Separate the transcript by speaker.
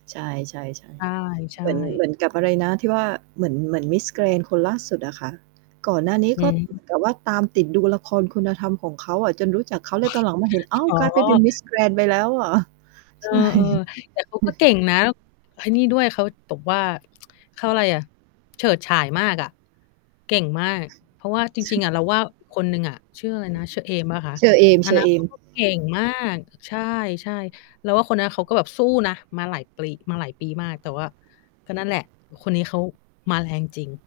Speaker 1: ใช่
Speaker 2: ใช่
Speaker 1: ๆ ๆ
Speaker 2: ใช
Speaker 1: เหมือน เหม
Speaker 2: ่
Speaker 1: ือนกับอะไรนะที่ว่า เหมือน เหมือนมิสแกรนด์คนล่าสุดอะค่ะ ก่อนหน้านี้
Speaker 2: อื
Speaker 1: ก็เหมื
Speaker 2: ม
Speaker 1: อนกับว่า ตามติดดูละครคุณธรรมของเขาอะ จนรู้จักเขาเลย ตอนหลังมาเห็น อ้าว
Speaker 2: อ๋
Speaker 1: กลายไปเป็น
Speaker 2: อ
Speaker 1: มิสแกรนด์ไปแล้วเหรอ?
Speaker 2: เอ
Speaker 1: ใช่
Speaker 2: อ ๆ แต่เขาก็เก่งนะ ไอ้นี่ด้วยเขาแบบว่า เขาอะไรอะ เฉิดฉายมากอะ เก่งมาก เพราะว่าจ
Speaker 1: ช
Speaker 2: ริง ๆ อะ เรา ว่าคนหนึ่งอะ ชื่ออะไรนะ ชื่อเฌอเอมเปล่าคะ?
Speaker 1: เฌอเอ
Speaker 2: อันนั้นเข
Speaker 1: ม
Speaker 2: าก็
Speaker 1: ๆ
Speaker 2: เก่งมาก ใช่ ๆ เราว่าคนนั้นเขาก็แบบสู้นะ มาหลายปลี มาหลายปีมาก แต่ว่า ก็นั่นแหละคนนี้เขามาแรงจริง